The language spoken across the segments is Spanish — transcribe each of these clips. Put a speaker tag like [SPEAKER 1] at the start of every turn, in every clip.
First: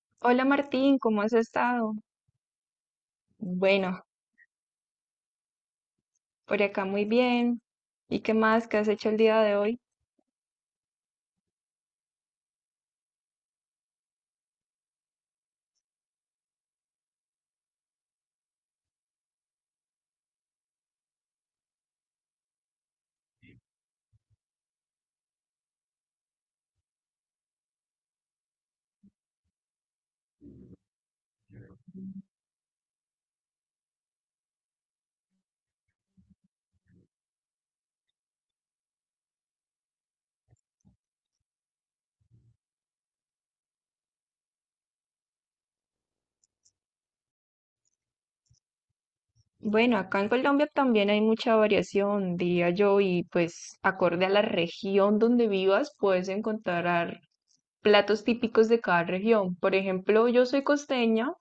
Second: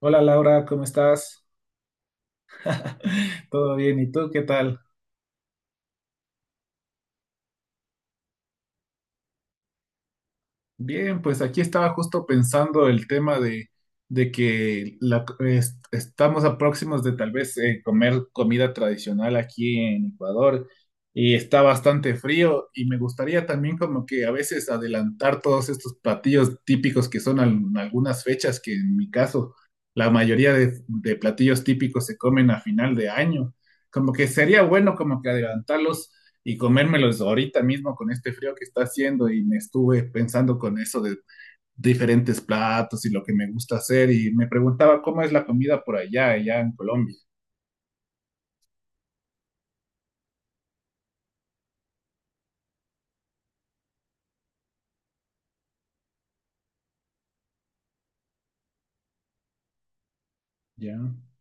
[SPEAKER 1] Hola
[SPEAKER 2] Hola
[SPEAKER 1] Laura, ¿cómo
[SPEAKER 2] Martín, ¿cómo has
[SPEAKER 1] estás?
[SPEAKER 2] estado?
[SPEAKER 1] ¿Todo bien?
[SPEAKER 2] Bueno,
[SPEAKER 1] ¿Y tú qué tal?
[SPEAKER 2] por acá muy bien. ¿Y qué más? ¿Qué has hecho el día de hoy?
[SPEAKER 1] Bien, pues aquí estaba justo pensando el tema de que estamos a próximos de tal vez comer comida tradicional aquí en Ecuador. Y está bastante frío, y me gustaría también, como que, a veces adelantar todos estos platillos típicos que son en algunas fechas, que en mi caso la mayoría de platillos típicos se comen a final de año. Como que sería bueno como que adelantarlos y comérmelos ahorita mismo con este frío que está haciendo. Y me estuve pensando con eso de diferentes platos y lo que me gusta hacer, y me preguntaba cómo es la comida por allá, allá en Colombia.
[SPEAKER 2] Bueno, acá en Colombia también hay mucha variación, diría yo, y pues acorde a la región donde vivas puedes encontrar platos típicos de cada región. Por ejemplo, yo soy
[SPEAKER 1] Ya,
[SPEAKER 2] costeña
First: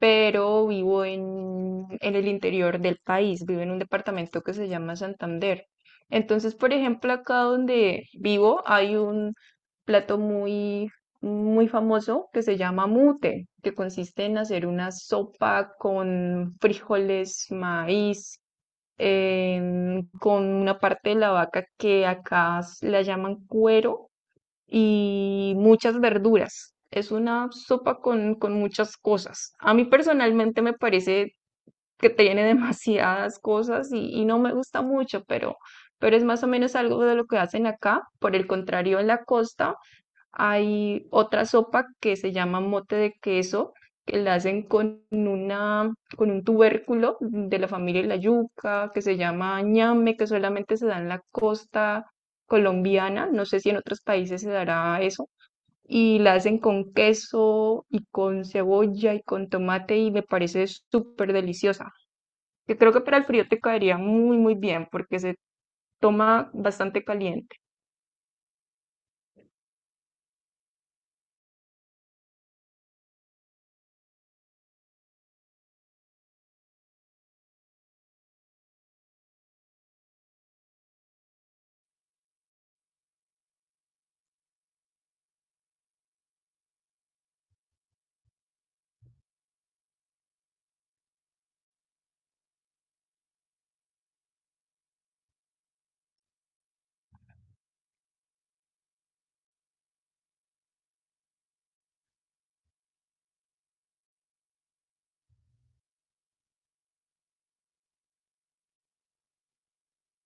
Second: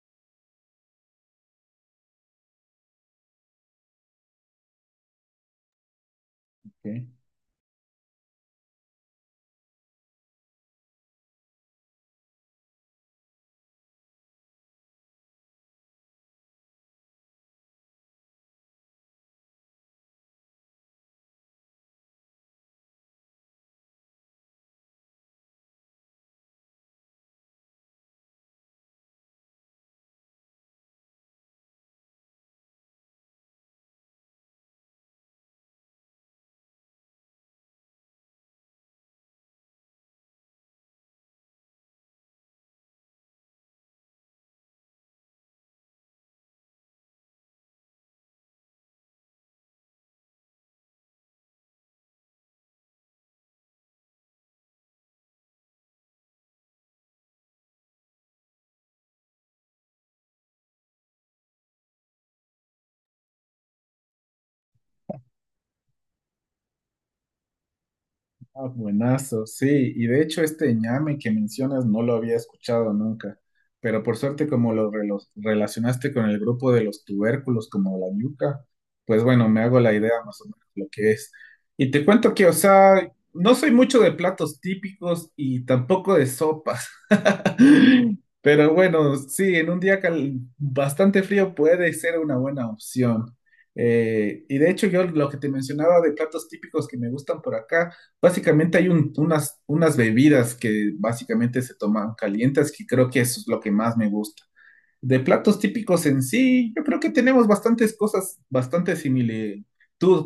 [SPEAKER 2] pero vivo en el interior del país, vivo en un departamento que se llama Santander. Entonces, por
[SPEAKER 1] ok.
[SPEAKER 2] ejemplo, acá donde vivo hay un plato muy famoso que se llama mute, que consiste en hacer una sopa con frijoles, maíz, con una parte de la vaca que acá la llaman cuero y muchas verduras. Es una sopa con muchas cosas. A mí personalmente me parece que tiene demasiadas cosas y no me gusta mucho, pero es más o menos algo de lo que hacen acá. Por el contrario, en la costa hay otra sopa que se llama mote de queso, que la hacen con un tubérculo de la familia de la yuca, que se llama ñame, que solamente se da en la costa colombiana. No sé si en otros países se dará eso y la hacen con queso y con cebolla y con tomate y me parece súper deliciosa. Que creo que para el frío te caería muy bien porque se toma bastante caliente.
[SPEAKER 1] Ah, buenazo, sí, y de hecho este ñame que mencionas no lo había escuchado nunca, pero por suerte, como lo relacionaste con el grupo de los tubérculos como la yuca, pues bueno, me hago la idea más o menos lo que es. Y te cuento que, o sea, no soy mucho de platos típicos y tampoco de sopas, pero bueno, sí, en un día bastante frío puede ser una buena opción. Y de hecho yo lo que te mencionaba de platos típicos que me gustan por acá, básicamente hay unas bebidas que básicamente se toman calientes, que creo que eso es lo que más me gusta. De platos típicos en sí, yo creo que tenemos bastantes cosas, bastante similitud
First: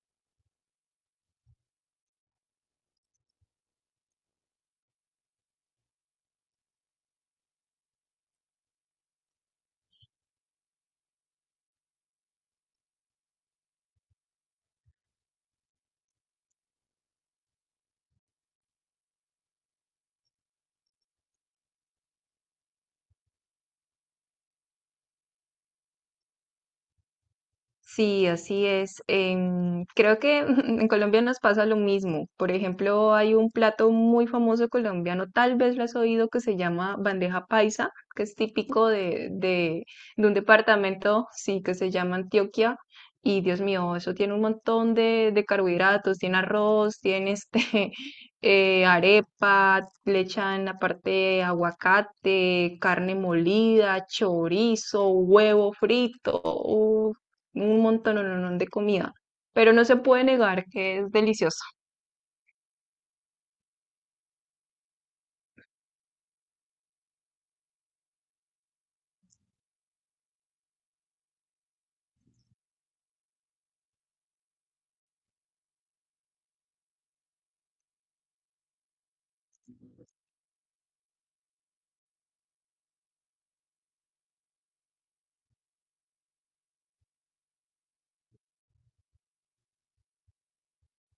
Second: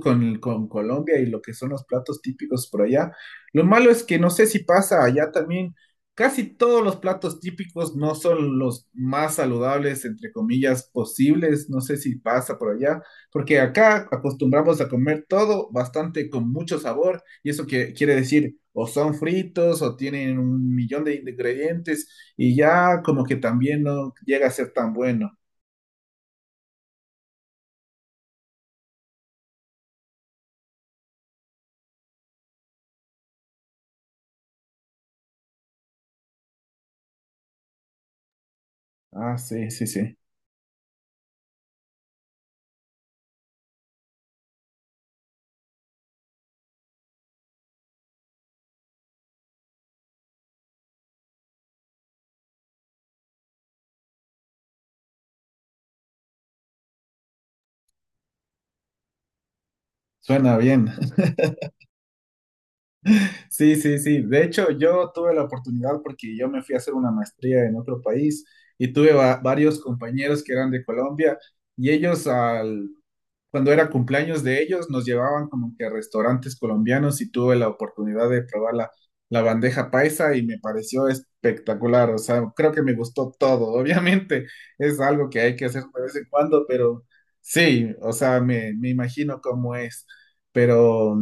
[SPEAKER 1] con Colombia y lo que son los platos típicos por allá. Lo malo es que no sé si pasa allá también. Casi todos los platos típicos no son los más saludables, entre comillas, posibles. No sé si pasa por allá, porque acá acostumbramos a comer todo bastante con mucho sabor, y eso que quiere decir: o son fritos o tienen un millón de ingredientes y ya, como que también, no llega a ser tan bueno.
[SPEAKER 2] Sí, así es. Em, creo que en Colombia nos pasa lo mismo. Por ejemplo, hay un plato muy famoso colombiano, tal vez lo has oído, que se llama bandeja paisa, que es típico
[SPEAKER 1] Ah, sí, sí, sí.
[SPEAKER 2] de un departamento, sí, que se llama Antioquia. Y Dios mío, eso tiene un montón de carbohidratos, tiene arroz, tiene este, arepa, le echan aparte aguacate, carne molida, chorizo, huevo frito un montón de comida, pero no se puede
[SPEAKER 1] Suena
[SPEAKER 2] negar
[SPEAKER 1] bien.
[SPEAKER 2] que es deliciosa.
[SPEAKER 1] Sí, sí, sí. De hecho, yo tuve la oportunidad, porque yo me fui a hacer una maestría en otro país, y tuve varios compañeros que eran de Colombia, y ellos al, cuando era cumpleaños de ellos, nos llevaban como que a restaurantes colombianos, y tuve la oportunidad de probar la bandeja paisa, y me pareció espectacular. O sea, creo que me gustó todo. Obviamente es algo que hay que hacer de vez en cuando, pero sí, o sea, me imagino cómo es. Pero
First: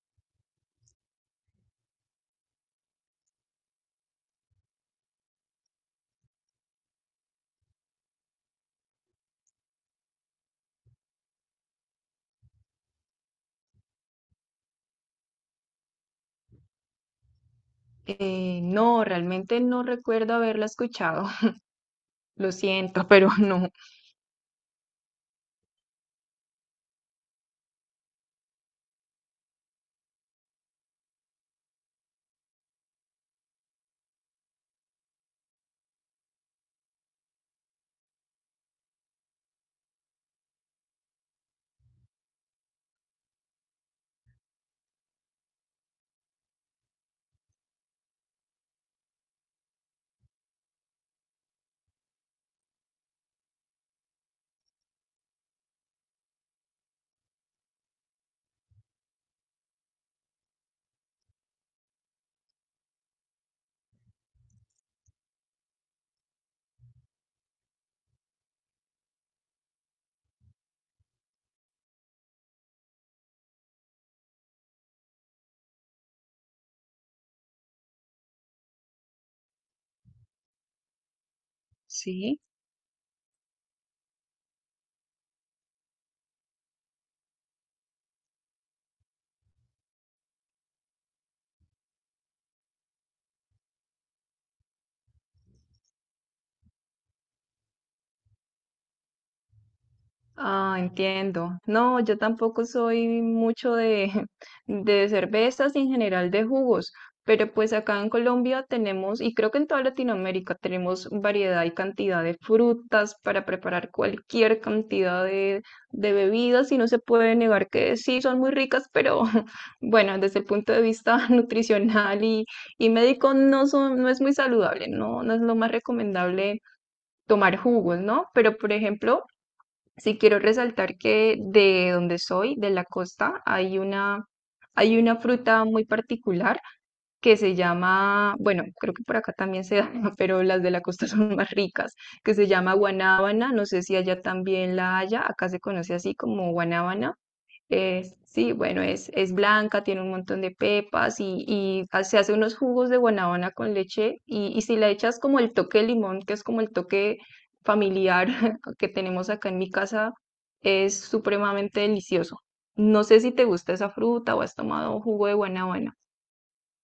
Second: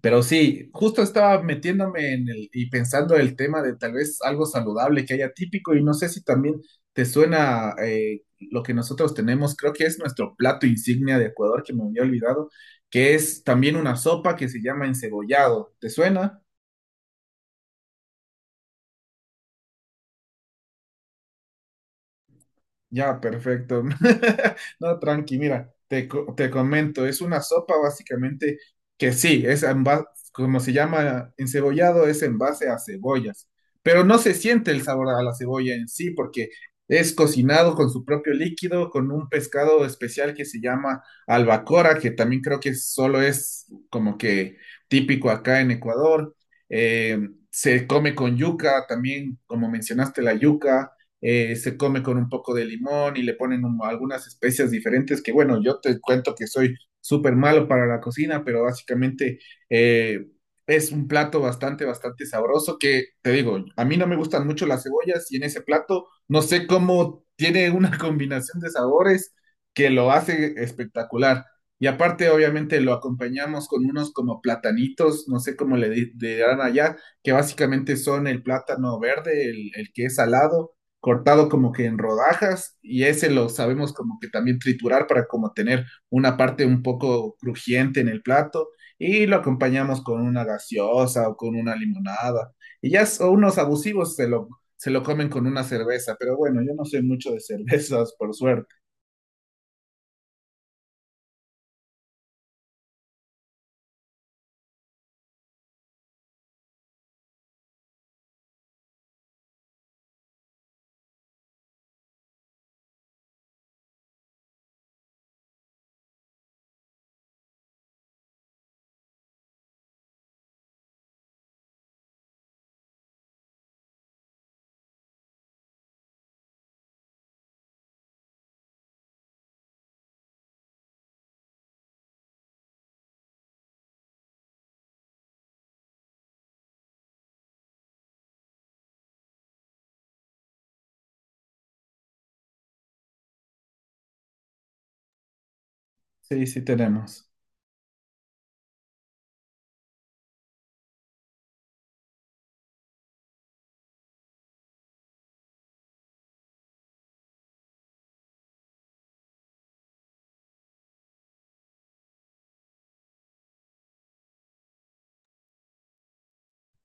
[SPEAKER 1] pero sí, justo estaba metiéndome en el y pensando el tema de tal vez algo saludable que haya típico, y no sé si también te suena lo que nosotros tenemos, creo que es nuestro plato insignia de Ecuador, que me había olvidado, que es también una sopa, que se llama encebollado. ¿Te suena?
[SPEAKER 2] No, realmente no recuerdo haberla escuchado. Lo siento,
[SPEAKER 1] Ya,
[SPEAKER 2] pero no.
[SPEAKER 1] perfecto. No, tranqui, mira, te comento, es una sopa básicamente que sí, es en como se llama encebollado, es en base a cebollas, pero no se siente el sabor a la cebolla en sí, porque es cocinado con su propio líquido, con un pescado especial que se llama albacora, que también creo que solo es como que típico acá en Ecuador. Eh, Se come con yuca, también como mencionaste la yuca. Se come con un poco de limón y le ponen algunas especias diferentes que, bueno, yo te cuento que soy súper malo para la cocina, pero básicamente, eh, es un plato bastante, bastante sabroso, que te digo, a mí no me gustan mucho las cebollas y en ese plato no sé cómo tiene una combinación de sabores que lo hace espectacular. Y aparte, obviamente, lo acompañamos con unos como platanitos, no sé cómo le dirán allá, que básicamente son el plátano verde, el que es salado, cortado como que en
[SPEAKER 2] Sí.
[SPEAKER 1] rodajas, y ese lo sabemos como que también triturar para como tener una parte un poco crujiente en el plato, y lo acompañamos con una gaseosa o con una limonada. Y ya son unos abusivos, se lo comen con una cerveza, pero bueno, yo no soy mucho de cervezas, por suerte.
[SPEAKER 2] Ah, entiendo. No, yo tampoco soy mucho de cervezas y en general de jugos, pero pues acá en Colombia tenemos, y creo que en toda Latinoamérica tenemos variedad y cantidad de frutas para preparar cualquier cantidad de bebidas y no se puede negar que sí son muy ricas, pero bueno, desde el punto de vista nutricional y médico no son, no es muy saludable, no, no es lo más recomendable tomar jugos, ¿no? Pero por ejemplo... Sí quiero resaltar que de donde soy, de la costa, hay una fruta muy particular que se llama, bueno, creo que por acá también se da, pero las de la costa son más ricas, que se llama guanábana, no sé si allá también la haya, acá se conoce así
[SPEAKER 1] Sí,
[SPEAKER 2] como
[SPEAKER 1] sí
[SPEAKER 2] guanábana.
[SPEAKER 1] tenemos.
[SPEAKER 2] Sí, bueno, es blanca, tiene un montón de pepas y se hace unos jugos de guanábana con leche y si le echas como el toque de limón, que es como el toque familiar que tenemos acá en mi casa, es supremamente delicioso. No sé si te gusta esa fruta o has tomado jugo de guanábana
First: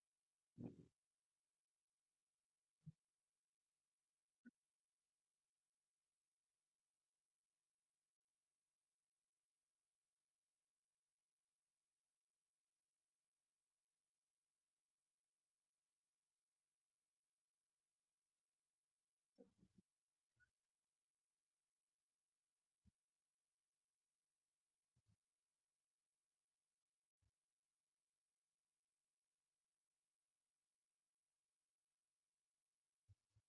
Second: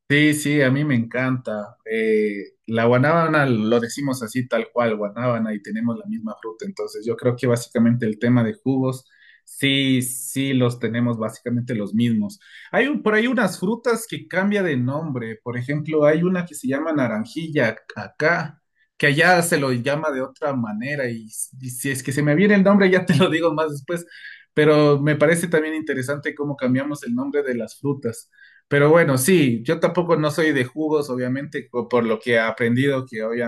[SPEAKER 1] Sí, sí, a mí me encanta. La guanábana lo decimos así tal cual, guanábana, y tenemos la misma fruta. Entonces yo creo que básicamente el tema de jugos, sí, sí los tenemos básicamente los mismos. Hay por ahí unas frutas que cambia de nombre. Por ejemplo, hay una que se llama naranjilla acá, que allá se lo llama de otra manera. Y, y si es que se me viene el nombre, ya te lo digo más después. Pero me parece también interesante cómo cambiamos el nombre de las frutas. Pero bueno, sí, yo tampoco no soy de jugos, obviamente, por lo que he aprendido, que hoy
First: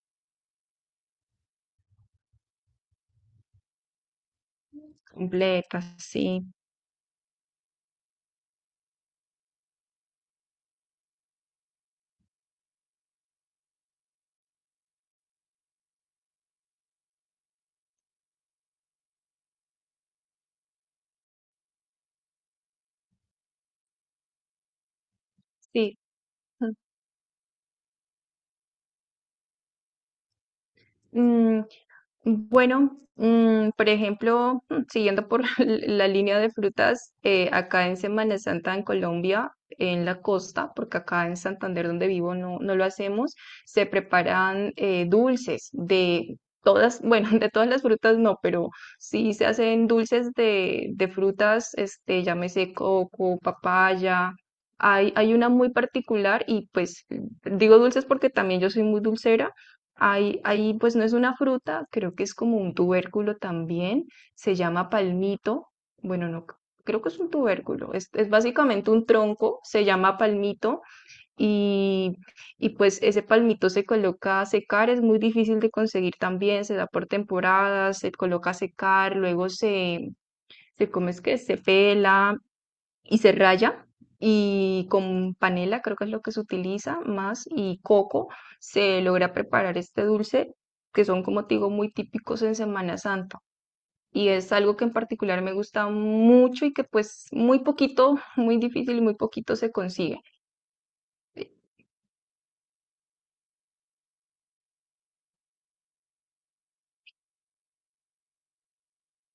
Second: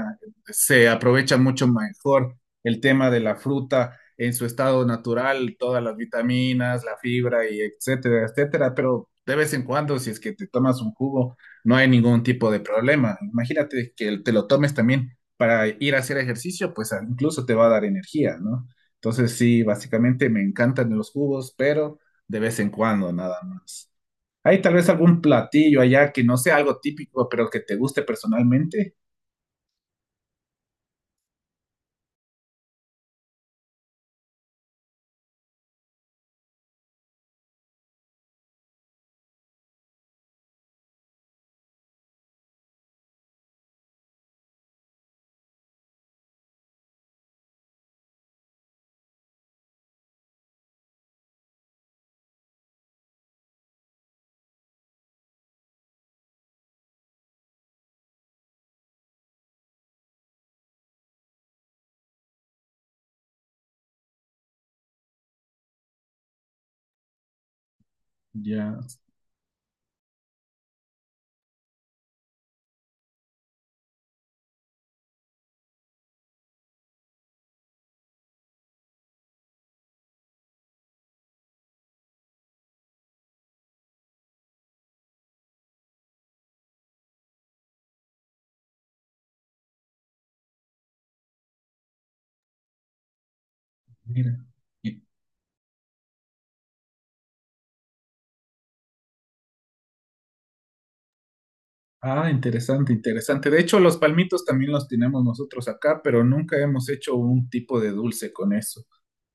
[SPEAKER 1] se aprovecha mucho mejor el tema de la fruta en su estado natural,
[SPEAKER 2] completa,
[SPEAKER 1] todas las
[SPEAKER 2] sí,
[SPEAKER 1] vitaminas, la fibra y etcétera, etcétera. Pero de vez en cuando, si es que te tomas un jugo, no hay ningún tipo de problema. Imagínate que te lo tomes también para ir a hacer ejercicio, pues incluso te va a dar energía, ¿no? Entonces sí, básicamente me encantan los jugos, pero de vez en cuando, nada más. Hay tal vez algún platillo
[SPEAKER 2] sí.
[SPEAKER 1] allá que no sea algo típico, pero que te guste personalmente.
[SPEAKER 2] Bueno, por ejemplo, siguiendo por la línea de frutas, acá en Semana Santa en Colombia, en la costa, porque acá en Santander donde vivo no, no lo hacemos, se preparan dulces de todas, bueno, de todas las frutas no, pero sí se hacen dulces de frutas, este, llámese coco, papaya. Hay una muy particular y pues digo dulces porque también yo soy muy dulcera. Ahí pues no es una fruta, creo que es como un tubérculo también, se llama palmito, bueno, no, creo que es un tubérculo, es
[SPEAKER 1] Ya,
[SPEAKER 2] básicamente un tronco, se llama palmito y, y pues ese palmito se coloca a secar, es muy difícil de conseguir también, se da por temporadas, se coloca a secar, se come, es que se pela y se raya y con panela, creo que es lo que se utiliza más, y coco, se logra preparar este dulce que son, como te digo, muy típicos en Semana Santa. Y
[SPEAKER 1] mira.
[SPEAKER 2] es algo que en
[SPEAKER 1] Y-
[SPEAKER 2] particular me gusta mucho y que pues muy poquito, muy difícil y muy poquito se consigue.
[SPEAKER 1] Ah, interesante, interesante. De hecho, los palmitos también los tenemos nosotros acá, pero nunca hemos hecho un tipo de dulce con eso.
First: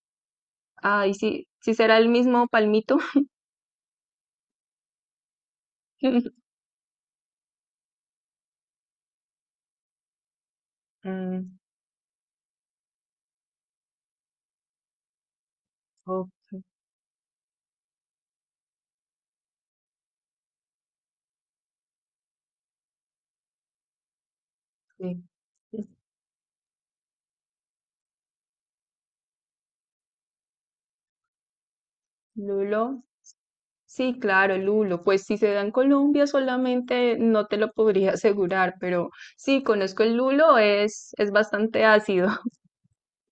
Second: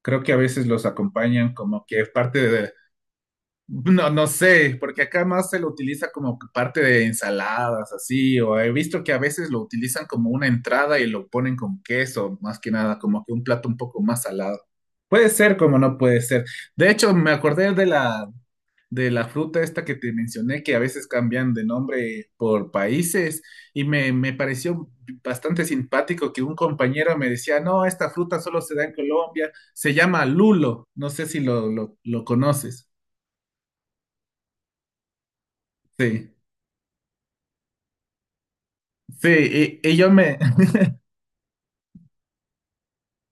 [SPEAKER 1] Creo que a veces los
[SPEAKER 2] Ay, sí,
[SPEAKER 1] acompañan
[SPEAKER 2] sí
[SPEAKER 1] como
[SPEAKER 2] será
[SPEAKER 1] que
[SPEAKER 2] el
[SPEAKER 1] es parte
[SPEAKER 2] mismo
[SPEAKER 1] de,
[SPEAKER 2] palmito.
[SPEAKER 1] no, no sé, porque acá más se lo utiliza como que parte de ensaladas, así, o he visto que a veces lo utilizan como una entrada y lo
[SPEAKER 2] Mm,
[SPEAKER 1] ponen con queso, más que nada, como que un plato un poco más salado. Puede ser como no puede
[SPEAKER 2] ok.
[SPEAKER 1] ser. De hecho, me acordé de de la fruta esta que te mencioné, que a veces cambian de nombre por países, y me pareció bastante simpático que un compañero me decía, no, esta fruta solo se da en Colombia, se llama lulo, no sé si lo conoces.
[SPEAKER 2] Lulo, sí, claro, lulo. Pues si se da en Colombia
[SPEAKER 1] Sí.
[SPEAKER 2] solamente no te lo podría asegurar, pero sí,
[SPEAKER 1] Sí, y
[SPEAKER 2] conozco
[SPEAKER 1] yo
[SPEAKER 2] el
[SPEAKER 1] me,
[SPEAKER 2] lulo, es bastante ácido.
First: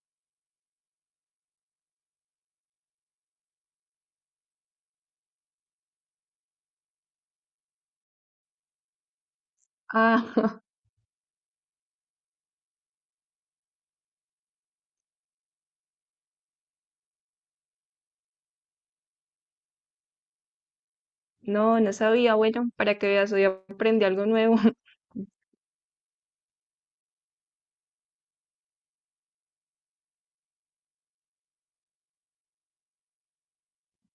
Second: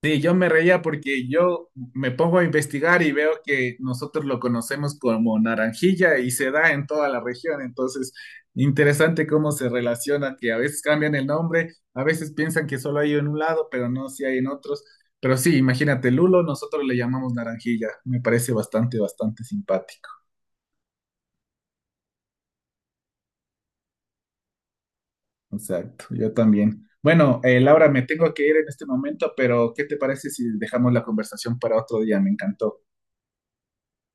[SPEAKER 1] sí, yo me reía porque yo me pongo a investigar y veo que nosotros lo conocemos como naranjilla y se da en toda la región. Entonces, interesante cómo se relaciona, que a
[SPEAKER 2] Ah,
[SPEAKER 1] veces cambian el nombre, a veces piensan que solo hay en un lado, pero no, si hay en otros. Pero sí, imagínate, lulo, nosotros le llamamos naranjilla. Me parece bastante, bastante simpático.
[SPEAKER 2] no, no sabía. Bueno, para que veas, hoy aprendí algo nuevo.
[SPEAKER 1] Exacto, yo también. Bueno, Laura, me tengo que ir en este momento, pero ¿qué te parece si dejamos la conversación para otro día? Me encantó.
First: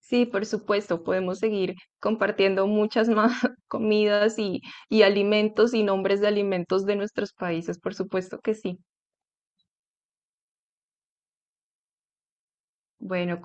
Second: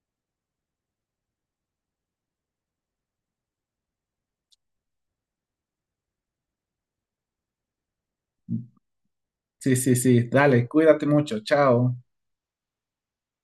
[SPEAKER 2] Sí, por supuesto, podemos seguir compartiendo muchas más comidas y alimentos y nombres de alimentos de nuestros países, por supuesto que sí.
[SPEAKER 1] Sí, sí, sí. Dale, cuídate mucho. Chao.
[SPEAKER 2] Bueno,